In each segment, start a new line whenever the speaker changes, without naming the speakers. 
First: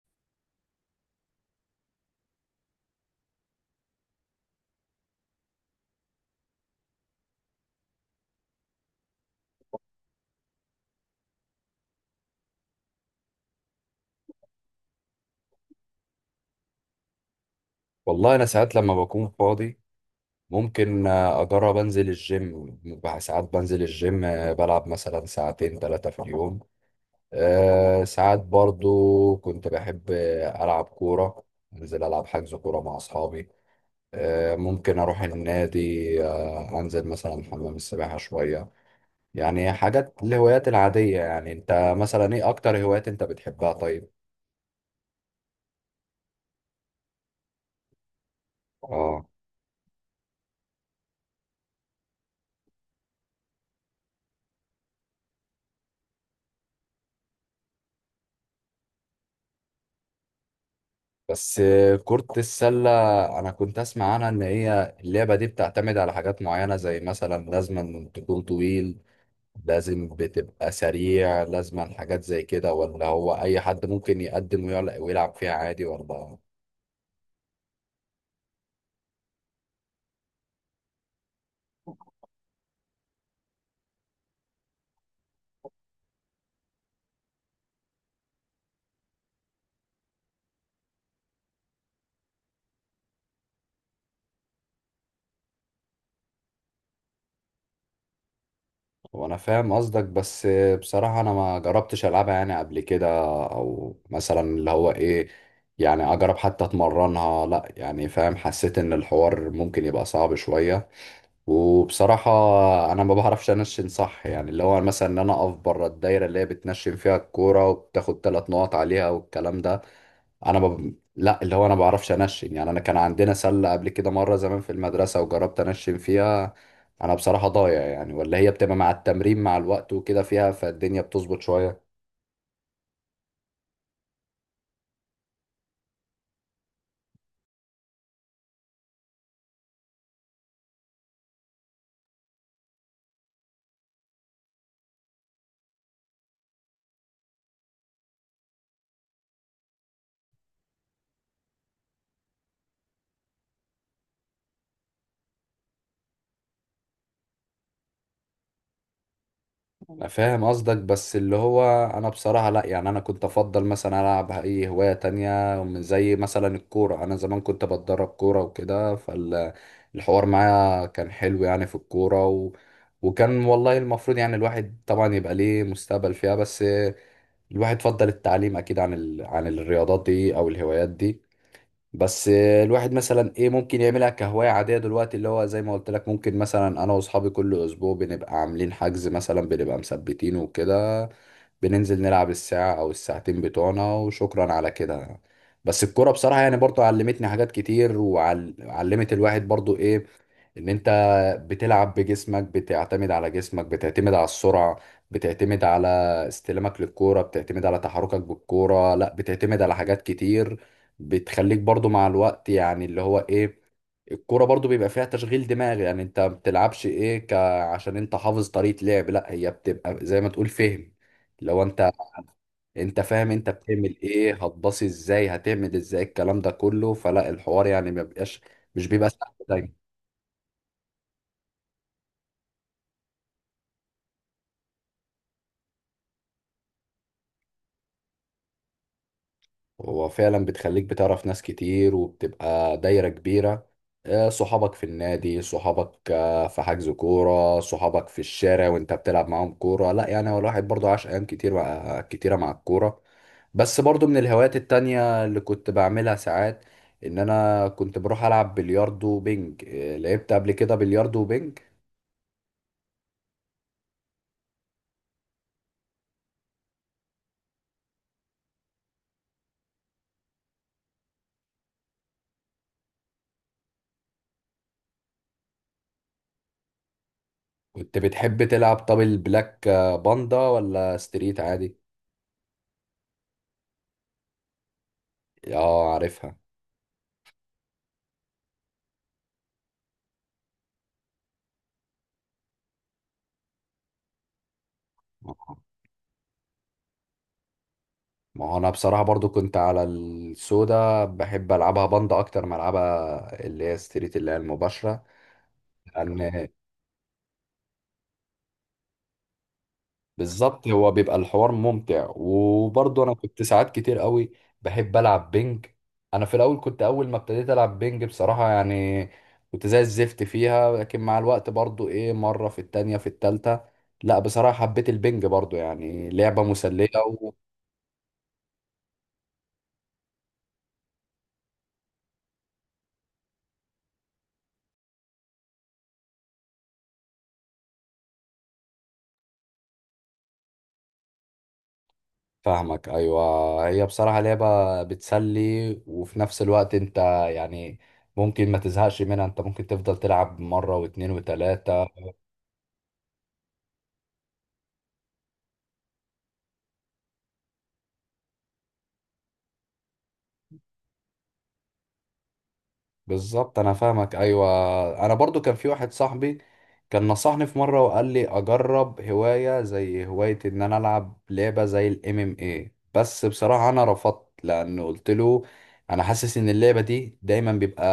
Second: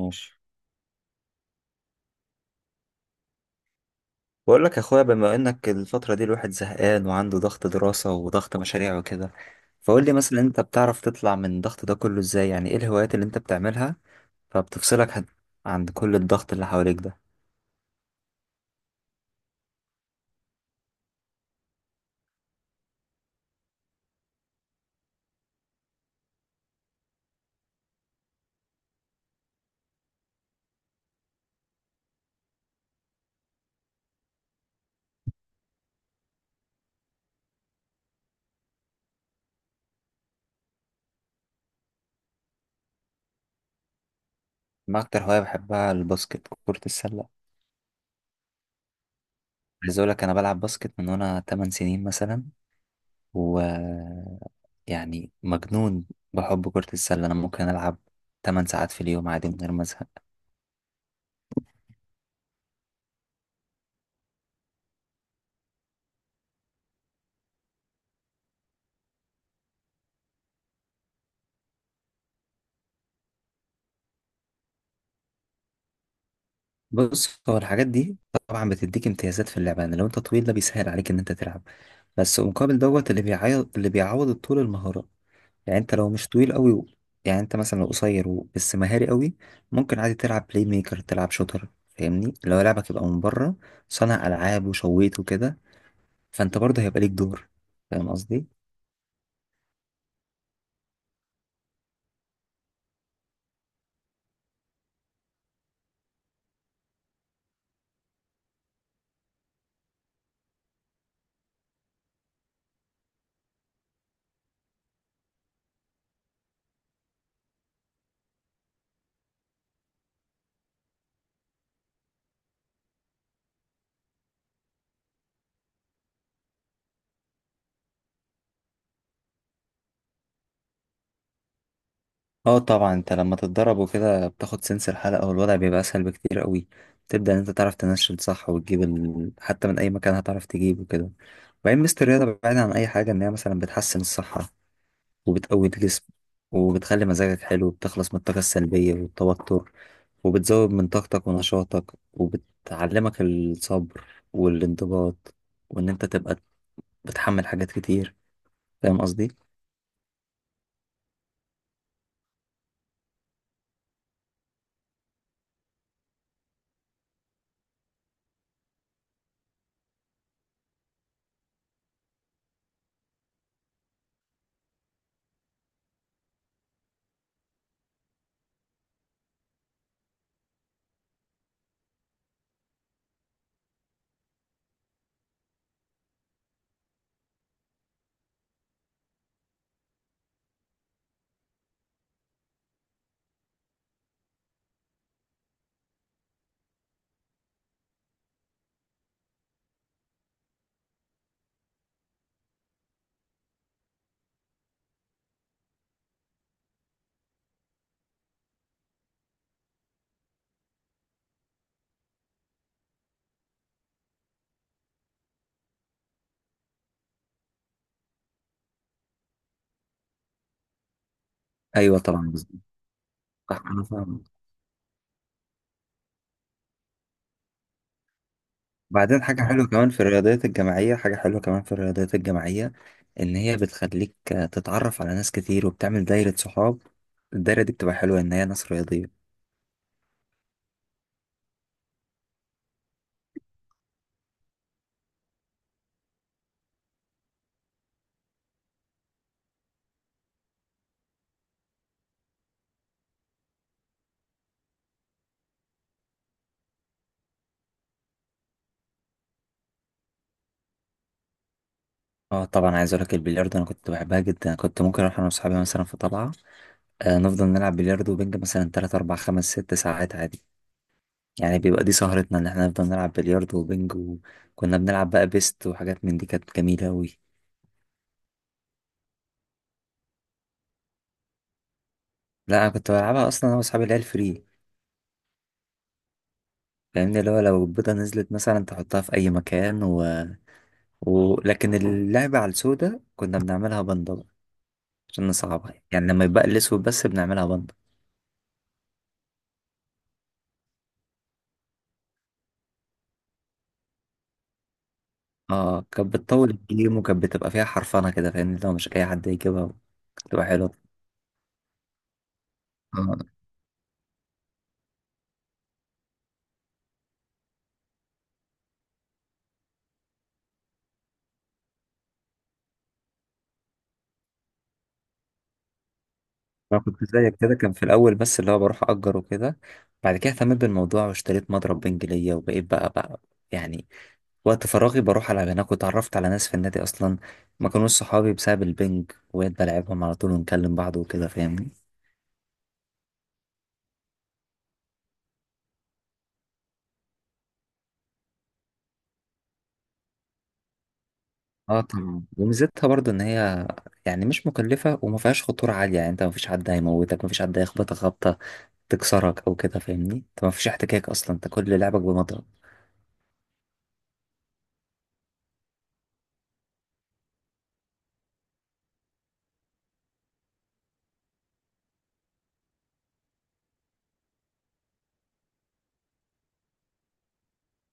ماشي. بقول لك يا اخويا، بما انك الفترة دي الواحد زهقان وعنده ضغط دراسة وضغط مشاريع وكده، فقول لي مثلا انت بتعرف تطلع من الضغط ده كله ازاي، يعني ايه الهوايات اللي انت بتعملها فبتفصلك عن كل الضغط اللي حواليك ده؟
والله انا ساعات لما بكون فاضي ممكن اجرب انزل الجيم. بقى ساعات بنزل الجيم، بلعب مثلا ساعتين 3 في اليوم. ساعات برضو كنت بحب العب كورة، انزل العب حجز كورة مع اصحابي. ممكن اروح النادي، انزل مثلا حمام السباحة شوية. يعني حاجات الهوايات العادية. يعني انت مثلا ايه اكتر هوايات انت بتحبها طيب؟
انا اكتر هواية بحبها الباسكت، كرة السلة.
اه،
عايز اقول لك انا بلعب باسكت من وانا 8 سنين مثلا، و يعني مجنون بحب كرة السلة. انا ممكن العب 8 ساعات في اليوم عادي من غير ما ازهق.
بس كرة السلة أنا كنت أسمع عنها إن هي اللعبة دي بتعتمد على حاجات معينة، زي مثلا لازم تكون طويل، لازم بتبقى سريع، لازم حاجات زي كده، ولا هو أي حد ممكن يقدم ويلعب فيها عادي ولا؟
بص، هو الحاجات دي طبعا بتديك امتيازات في اللعبة، يعني لو انت طويل ده بيسهل عليك ان انت تلعب. بس مقابل دوت اللي بيعوض الطول المهارة. يعني انت لو مش طويل قوي، يعني انت مثلا لو قصير، و... بس مهاري قوي ممكن عادي تلعب بلاي ميكر، تلعب شوتر. فاهمني، لو لعبك يبقى من بره صانع العاب وشويت وكده، فانت برضه هيبقى ليك دور. فاهم قصدي؟
وأنا فاهم قصدك، بس بصراحة أنا ما جربتش ألعبها يعني قبل كده، أو مثلا اللي هو إيه، يعني أجرب حتى أتمرنها، لأ يعني فاهم، حسيت إن الحوار ممكن يبقى صعب شوية. وبصراحة أنا ما بعرفش أنشن صح، يعني اللي هو مثلا إن أنا أقف بره الدايرة اللي هي بتنشن فيها الكورة وبتاخد 3 نقط عليها والكلام ده. أنا ب... لا اللي هو أنا ما بعرفش أنشن، يعني أنا كان عندنا سلة قبل كده مرة زمان في المدرسة وجربت أنشن فيها. أنا بصراحة ضايع، يعني ولا هي بتبقى مع التمرين مع الوقت وكده فيها، فالدنيا بتظبط شوية.
اه طبعا، انت لما تتدرب وكده بتاخد سنس الحلقة والوضع بيبقى اسهل بكتير قوي. تبدأ ان انت تعرف تنشل صح، وتجيب حتى من اي مكان هتعرف تجيب وكده. وبعدين ميزة الرياضة بعيدا عن اي حاجة ان هي مثلا بتحسن الصحة، وبتقوي الجسم، وبتخلي مزاجك حلو، وبتخلص من الطاقة السلبية والتوتر، وبتزود من طاقتك ونشاطك، وبتعلمك الصبر والانضباط، وان انت تبقى بتحمل حاجات كتير. فاهم قصدي؟
أنا فاهم قصدك بس اللي هو انا بصراحة لا، يعني انا كنت افضل مثلا العب اي هواية تانية ومن زي مثلا الكورة. انا زمان كنت بتدرب كورة وكده، فالحوار معايا كان حلو يعني في الكورة. وكان والله المفروض يعني الواحد طبعا يبقى ليه مستقبل فيها، بس الواحد فضل التعليم اكيد عن الرياضات دي او الهوايات دي. بس الواحد مثلا ايه ممكن يعملها كهواية عادية دلوقتي، اللي هو زي ما قلت لك ممكن مثلا انا واصحابي كل اسبوع بنبقى عاملين حجز مثلا، بنبقى مثبتينه وكده، بننزل نلعب الساعة او الساعتين بتوعنا، وشكرا على كده. بس الكورة بصراحة يعني برضو علمتني حاجات كتير، وعلمت الواحد برضو ايه، ان انت بتلعب بجسمك، بتعتمد على جسمك، بتعتمد على السرعة، بتعتمد على استلامك للكورة، بتعتمد على تحركك بالكورة، لا بتعتمد على حاجات كتير. بتخليك برضو مع الوقت يعني اللي هو ايه، الكورة برضو بيبقى فيها تشغيل دماغ. يعني انت ما بتلعبش ايه عشان انت حافظ طريقة لعب، لا هي بتبقى زي ما تقول فهم. لو انت
ايوه طبعا بالظبط.
انت فاهم انت
أنا
بتعمل
فاهم.
ايه، هتباصي ازاي، هتعمل ازاي الكلام ده كله، فلا الحوار يعني ما بيبقاش، مش بيبقى
بعدين
سهل
حاجة حلوة
دايما.
كمان في الرياضيات الجماعية، حاجة حلوة كمان في الرياضيات الجماعية، إن هي بتخليك تتعرف على ناس كتير وبتعمل دايرة صحاب. الدايرة دي بتبقى حلوة إن هي ناس رياضية.
هو فعلا بتخليك بتعرف ناس كتير وبتبقى دايرة كبيرة. صحابك في النادي، صحابك في حجز كورة، صحابك في الشارع وانت بتلعب معاهم كورة، لا يعني هو الواحد برضه عاش أيام كتير مع كتيرة مع الكورة. بس برضه من الهوايات التانية اللي كنت بعملها ساعات، إن أنا كنت بروح ألعب بلياردو وبينج. لعبت قبل كده بلياردو وبينج.
اه طبعا، عايز اقولك البلياردو انا كنت بحبها جدا، كنت ممكن اروح انا واصحابي مثلا في طلعه. آه، نفضل نلعب بلياردو وبنج مثلا 3 4 5 6 ساعات عادي. يعني بيبقى دي سهرتنا ان احنا نفضل نلعب بلياردو وبنج، وكنا بنلعب بقى بيست وحاجات من دي، كانت جميله قوي.
كنت بتحب تلعب طب البلاك باندا ولا ستريت عادي؟
لا، انا كنت بلعبها اصلا انا واصحابي اللي هي الفري.
اه، عارفها.
فاهمني، اللي هو لو البيضه نزلت مثلا تحطها في اي مكان. ولكن اللعبة على السوداء كنا بنعملها بندة بقى، عشان نصعبها، يعني لما يبقى الأسود بس بنعملها بندة.
ما هو انا بصراحة برضو كنت على السودا بحب العبها بند اكتر ما العبها اللي هي ستريت اللي هي المباشرة.
اه، كانت
لان
بتطول الجيم وكانت بتبقى فيها حرفنة كده، فاهمني لو مش أي حد يجيبها. بتبقى
بالظبط
حلوة،
هو بيبقى الحوار ممتع، وبرضو انا
اه.
كنت ساعات كتير قوي بحب العب بينج. انا في الاول كنت اول ما ابتديت العب بينج بصراحة يعني كنت زي الزفت فيها، لكن مع الوقت برضو ايه، مرة في التانية في التالتة، لا بصراحة حبيت البينج برضو، يعني لعبة
أنا
مسلية.
كنت زيك كده، كان في الأول بس اللي هو بروح أجر وكده. بعد كده اهتميت بالموضوع واشتريت مضرب بنج ليا، وبقيت بقى يعني وقت فراغي بروح ألعب هناك. واتعرفت على ناس في النادي أصلا ما كانوش صحابي بسبب البنج، وبقيت بلعبهم على طول ونكلم بعض وكده، فاهمني.
فاهمك ايوه، هي بصراحه لعبه بتسلي وفي نفس الوقت انت يعني ممكن ما تزهقش منها، انت ممكن تفضل تلعب مره واتنين
اه
وتلاته.
طبعا، وميزتها برضو ان هي يعني مش مكلفة وما فيهاش خطورة عالية. يعني انت ما فيش حد هيموتك، ما فيش حد هيخبطك خبطة تكسرك او كده، فاهمني، انت ما فيش احتكاك اصلا، انت كل لعبك بمضرب.
بالظبط انا فاهمك ايوه، انا برضو كان في واحد صاحبي كان نصحني في مره وقال لي اجرب هوايه زي هوايه ان انا العب لعبه زي الام ام اي، بس بصراحه انا رفضت لانه قلت له انا حاسس ان اللعبه دي دايما بيبقى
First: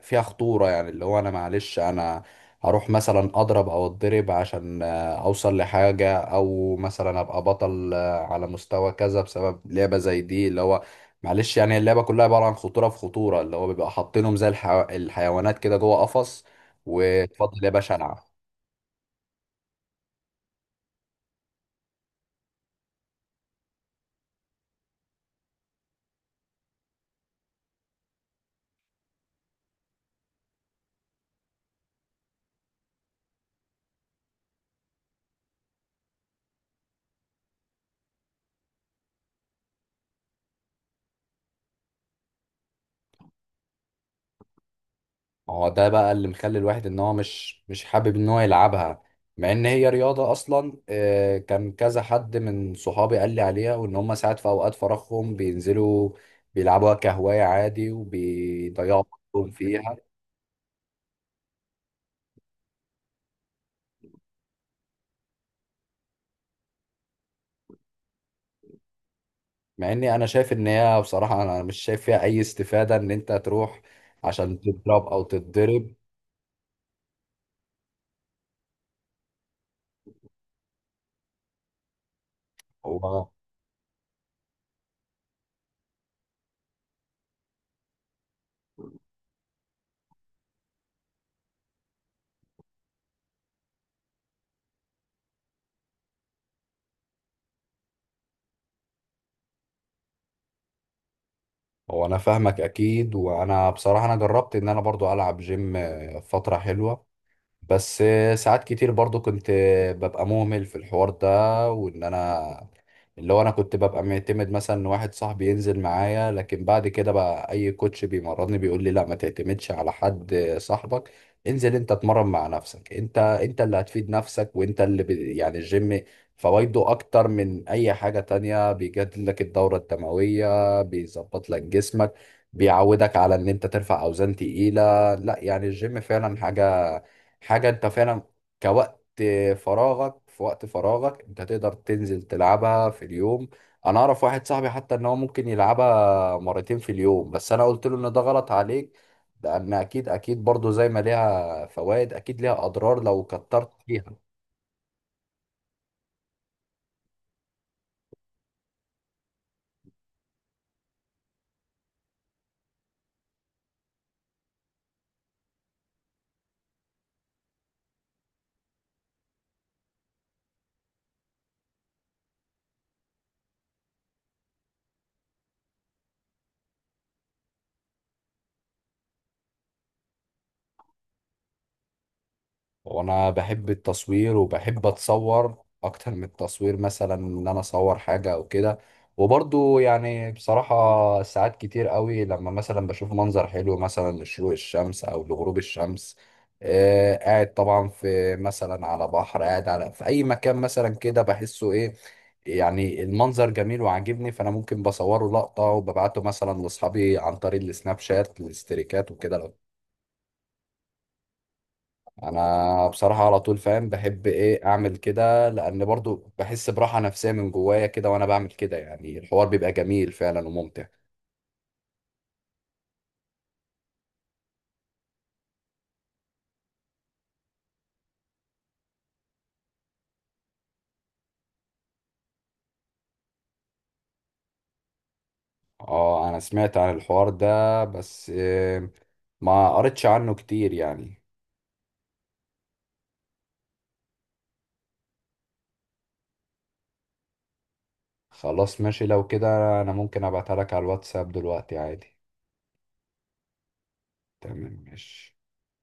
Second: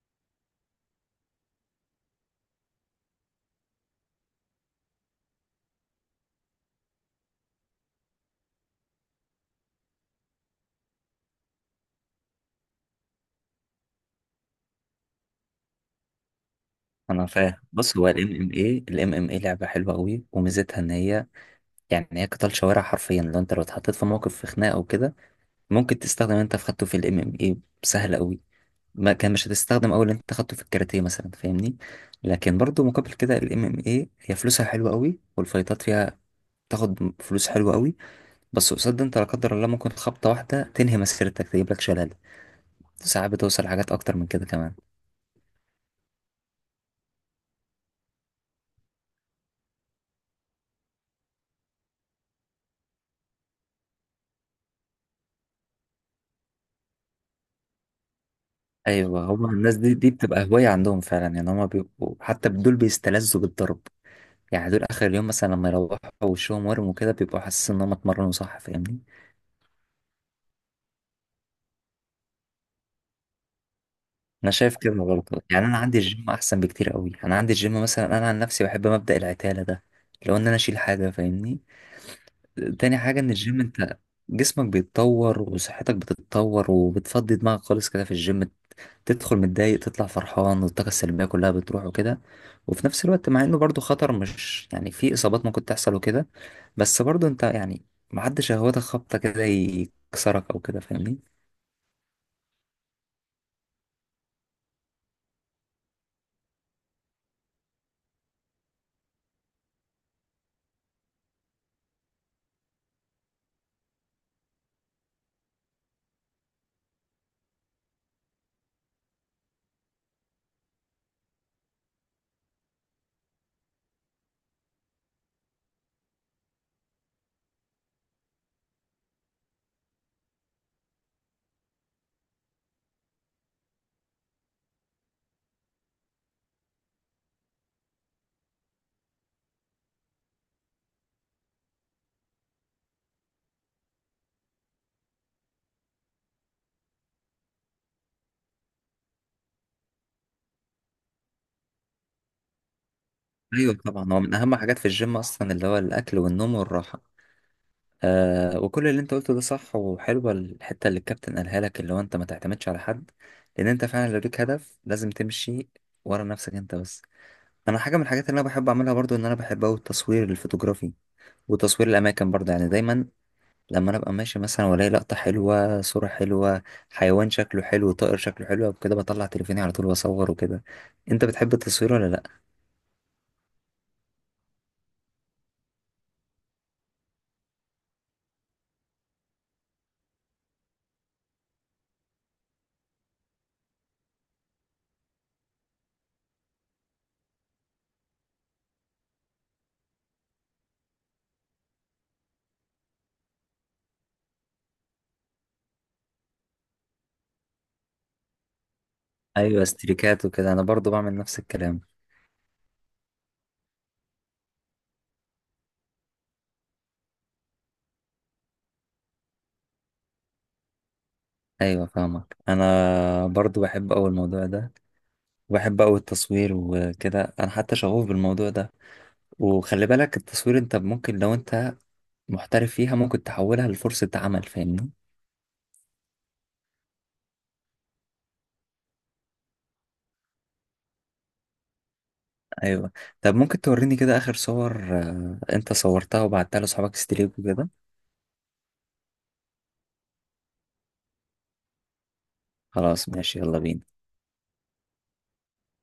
فيها خطوره، يعني اللي هو انا معلش انا هروح مثلا اضرب او اتضرب عشان اوصل لحاجه، او مثلا ابقى بطل على مستوى كذا بسبب لعبه زي دي، اللي هو معلش يعني اللعبة كلها عبارة عن خطورة في خطورة، اللي هو بيبقى حاطينهم زي الحيوانات كده جوه قفص،
انا فاهم.
واتفضل يا باشا
بص، هو
العب.
الام ام اي لعبة حلوة قوي وميزتها ان هي يعني هي قتال شوارع حرفيا. لو اتحطيت في موقف في خناقة او كده ممكن تستخدم انت في خدته في الام ام اي سهل قوي. ما كان مش هتستخدم اول انت خدته في الكاراتيه مثلا، فاهمني. لكن برضو مقابل كده الام ام اي هي فلوسها حلوه قوي، والفايتات فيها تاخد فلوس حلوة قوي. بس قصاد ده انت لا قدر الله ممكن خبطة واحدة تنهي مسيرتك تجيب لك شلل، ساعات بتوصل حاجات اكتر من كده كمان.
ما هو ده بقى اللي مخلي الواحد ان هو مش حابب ان هو يلعبها، مع ان هي رياضة اصلا. كان كذا حد من صحابي قال لي عليها، وان هم ساعات في اوقات فراغهم بينزلوا بيلعبوها كهواية عادي وبيضيعوا
ايوه، هو
وقتهم
الناس دي
فيها.
دي بتبقى هواية عندهم فعلا. يعني هما بيبقوا حتى دول بيستلذوا بالضرب، يعني دول اخر اليوم مثلا لما يروحوا وشهم ورم وكده بيبقوا حاسين ان هم اتمرنوا صح، فاهمني.
مع اني انا شايف ان هي، بصراحة انا مش شايف فيها اي استفادة ان انت تروح
انا
عشان
شايف كده
تضرب او
برضه، يعني انا
تتضرب.
عندي الجيم احسن بكتير قوي، انا عندي الجيم مثلا، انا عن نفسي بحب مبدأ العتالة ده، لو ان انا اشيل حاجة، فاهمني. تاني حاجة ان الجيم انت جسمك بيتطور وصحتك بتتطور وبتفضي دماغك خالص كده في الجيم، تدخل متضايق تطلع فرحان، والطاقة السلبية كلها بتروح وكده. وفي نفس الوقت مع انه برضه خطر، مش يعني في اصابات ممكن تحصل وكده، بس برضه انت يعني محدش هواده خبطة كده يكسرك او كده، فاهمني.
هو انا فاهمك اكيد، وانا بصراحه انا جربت ان انا برضو العب جيم فتره حلوه. بس ساعات كتير برضو كنت ببقى مهمل في الحوار ده، وان انا اللي هو انا كنت ببقى معتمد مثلا ان واحد صاحبي ينزل معايا، لكن بعد كده بقى اي كوتش بيمرضني بيقول لي لا ما تعتمدش على حد صاحبك، انزل انت اتمرن مع نفسك، انت اللي هتفيد نفسك، وانت اللي بي يعني الجيم فوائده اكتر من اي حاجة تانية، بيجدد لك الدورة الدموية، بيظبط لك جسمك، بيعودك على ان انت ترفع اوزان تقيلة، لا يعني الجيم فعلا حاجة، حاجة انت فعلا كوقت فراغك، في وقت فراغك انت تقدر تنزل تلعبها في اليوم. انا اعرف واحد صاحبي حتى ان هو ممكن يلعبها مرتين في اليوم، بس انا قلت له ان ده غلط عليك، لان اكيد اكيد برضو زي ما ليها فوائد اكيد ليها اضرار لو كترت
ايوه
فيها.
طبعا، هو من اهم حاجات في الجيم اصلا اللي هو الاكل والنوم والراحه. آه، وكل اللي انت قلته ده صح، وحلوه الحته اللي الكابتن قالها لك، اللي هو انت ما تعتمدش على حد. لان انت فعلا لو ليك هدف لازم تمشي ورا نفسك انت بس. انا حاجه من الحاجات اللي انا بحب اعملها برضو ان انا بحب اوي التصوير الفوتوغرافي وتصوير الاماكن برضو. يعني دايما لما انا ابقى ماشي مثلا والاقي لقطه حلوه، صوره حلوه، حيوان شكله حلو، طائر شكله حلو وكده، بطلع تليفوني على طول واصور وكده. انت بتحب التصوير ولا لا؟
وانا بحب التصوير وبحب اتصور اكتر من التصوير، مثلا ان انا اصور حاجة او كده. وبرضو يعني بصراحة ساعات كتير قوي لما مثلا بشوف منظر حلو مثلا لشروق الشمس او لغروب الشمس، قاعد طبعا في مثلا على بحر قاعد على في اي مكان مثلا كده، بحسه ايه يعني المنظر جميل وعاجبني، فانا ممكن بصوره لقطة وببعته مثلا لاصحابي عن طريق السناب شات الاستريكات وكده.
ايوه، استريكات وكده، انا برضو بعمل نفس الكلام.
انا بصراحه على طول فاهم بحب ايه اعمل كده، لان برضو بحس براحه نفسيه من جوايا كده وانا بعمل كده، يعني الحوار بيبقى جميل فعلا وممتع.
ايوه فاهمك، انا برضو بحب اوي الموضوع ده وبحب اوي التصوير وكده، انا حتى شغوف بالموضوع ده. وخلي بالك التصوير انت ممكن لو انت محترف فيها ممكن تحولها لفرصة عمل، فاهمني.
اه انا سمعت عن الحوار ده بس ما قريتش عنه كتير يعني.
ايوه، طب ممكن توريني كده اخر صور انت صورتها وبعتها لاصحابك ستريك وكده؟
خلاص ماشي لو كده، انا ممكن ابعتها لك على الواتساب دلوقتي عادي.
خلاص ماشي، يلا بينا.
تمام ماشي.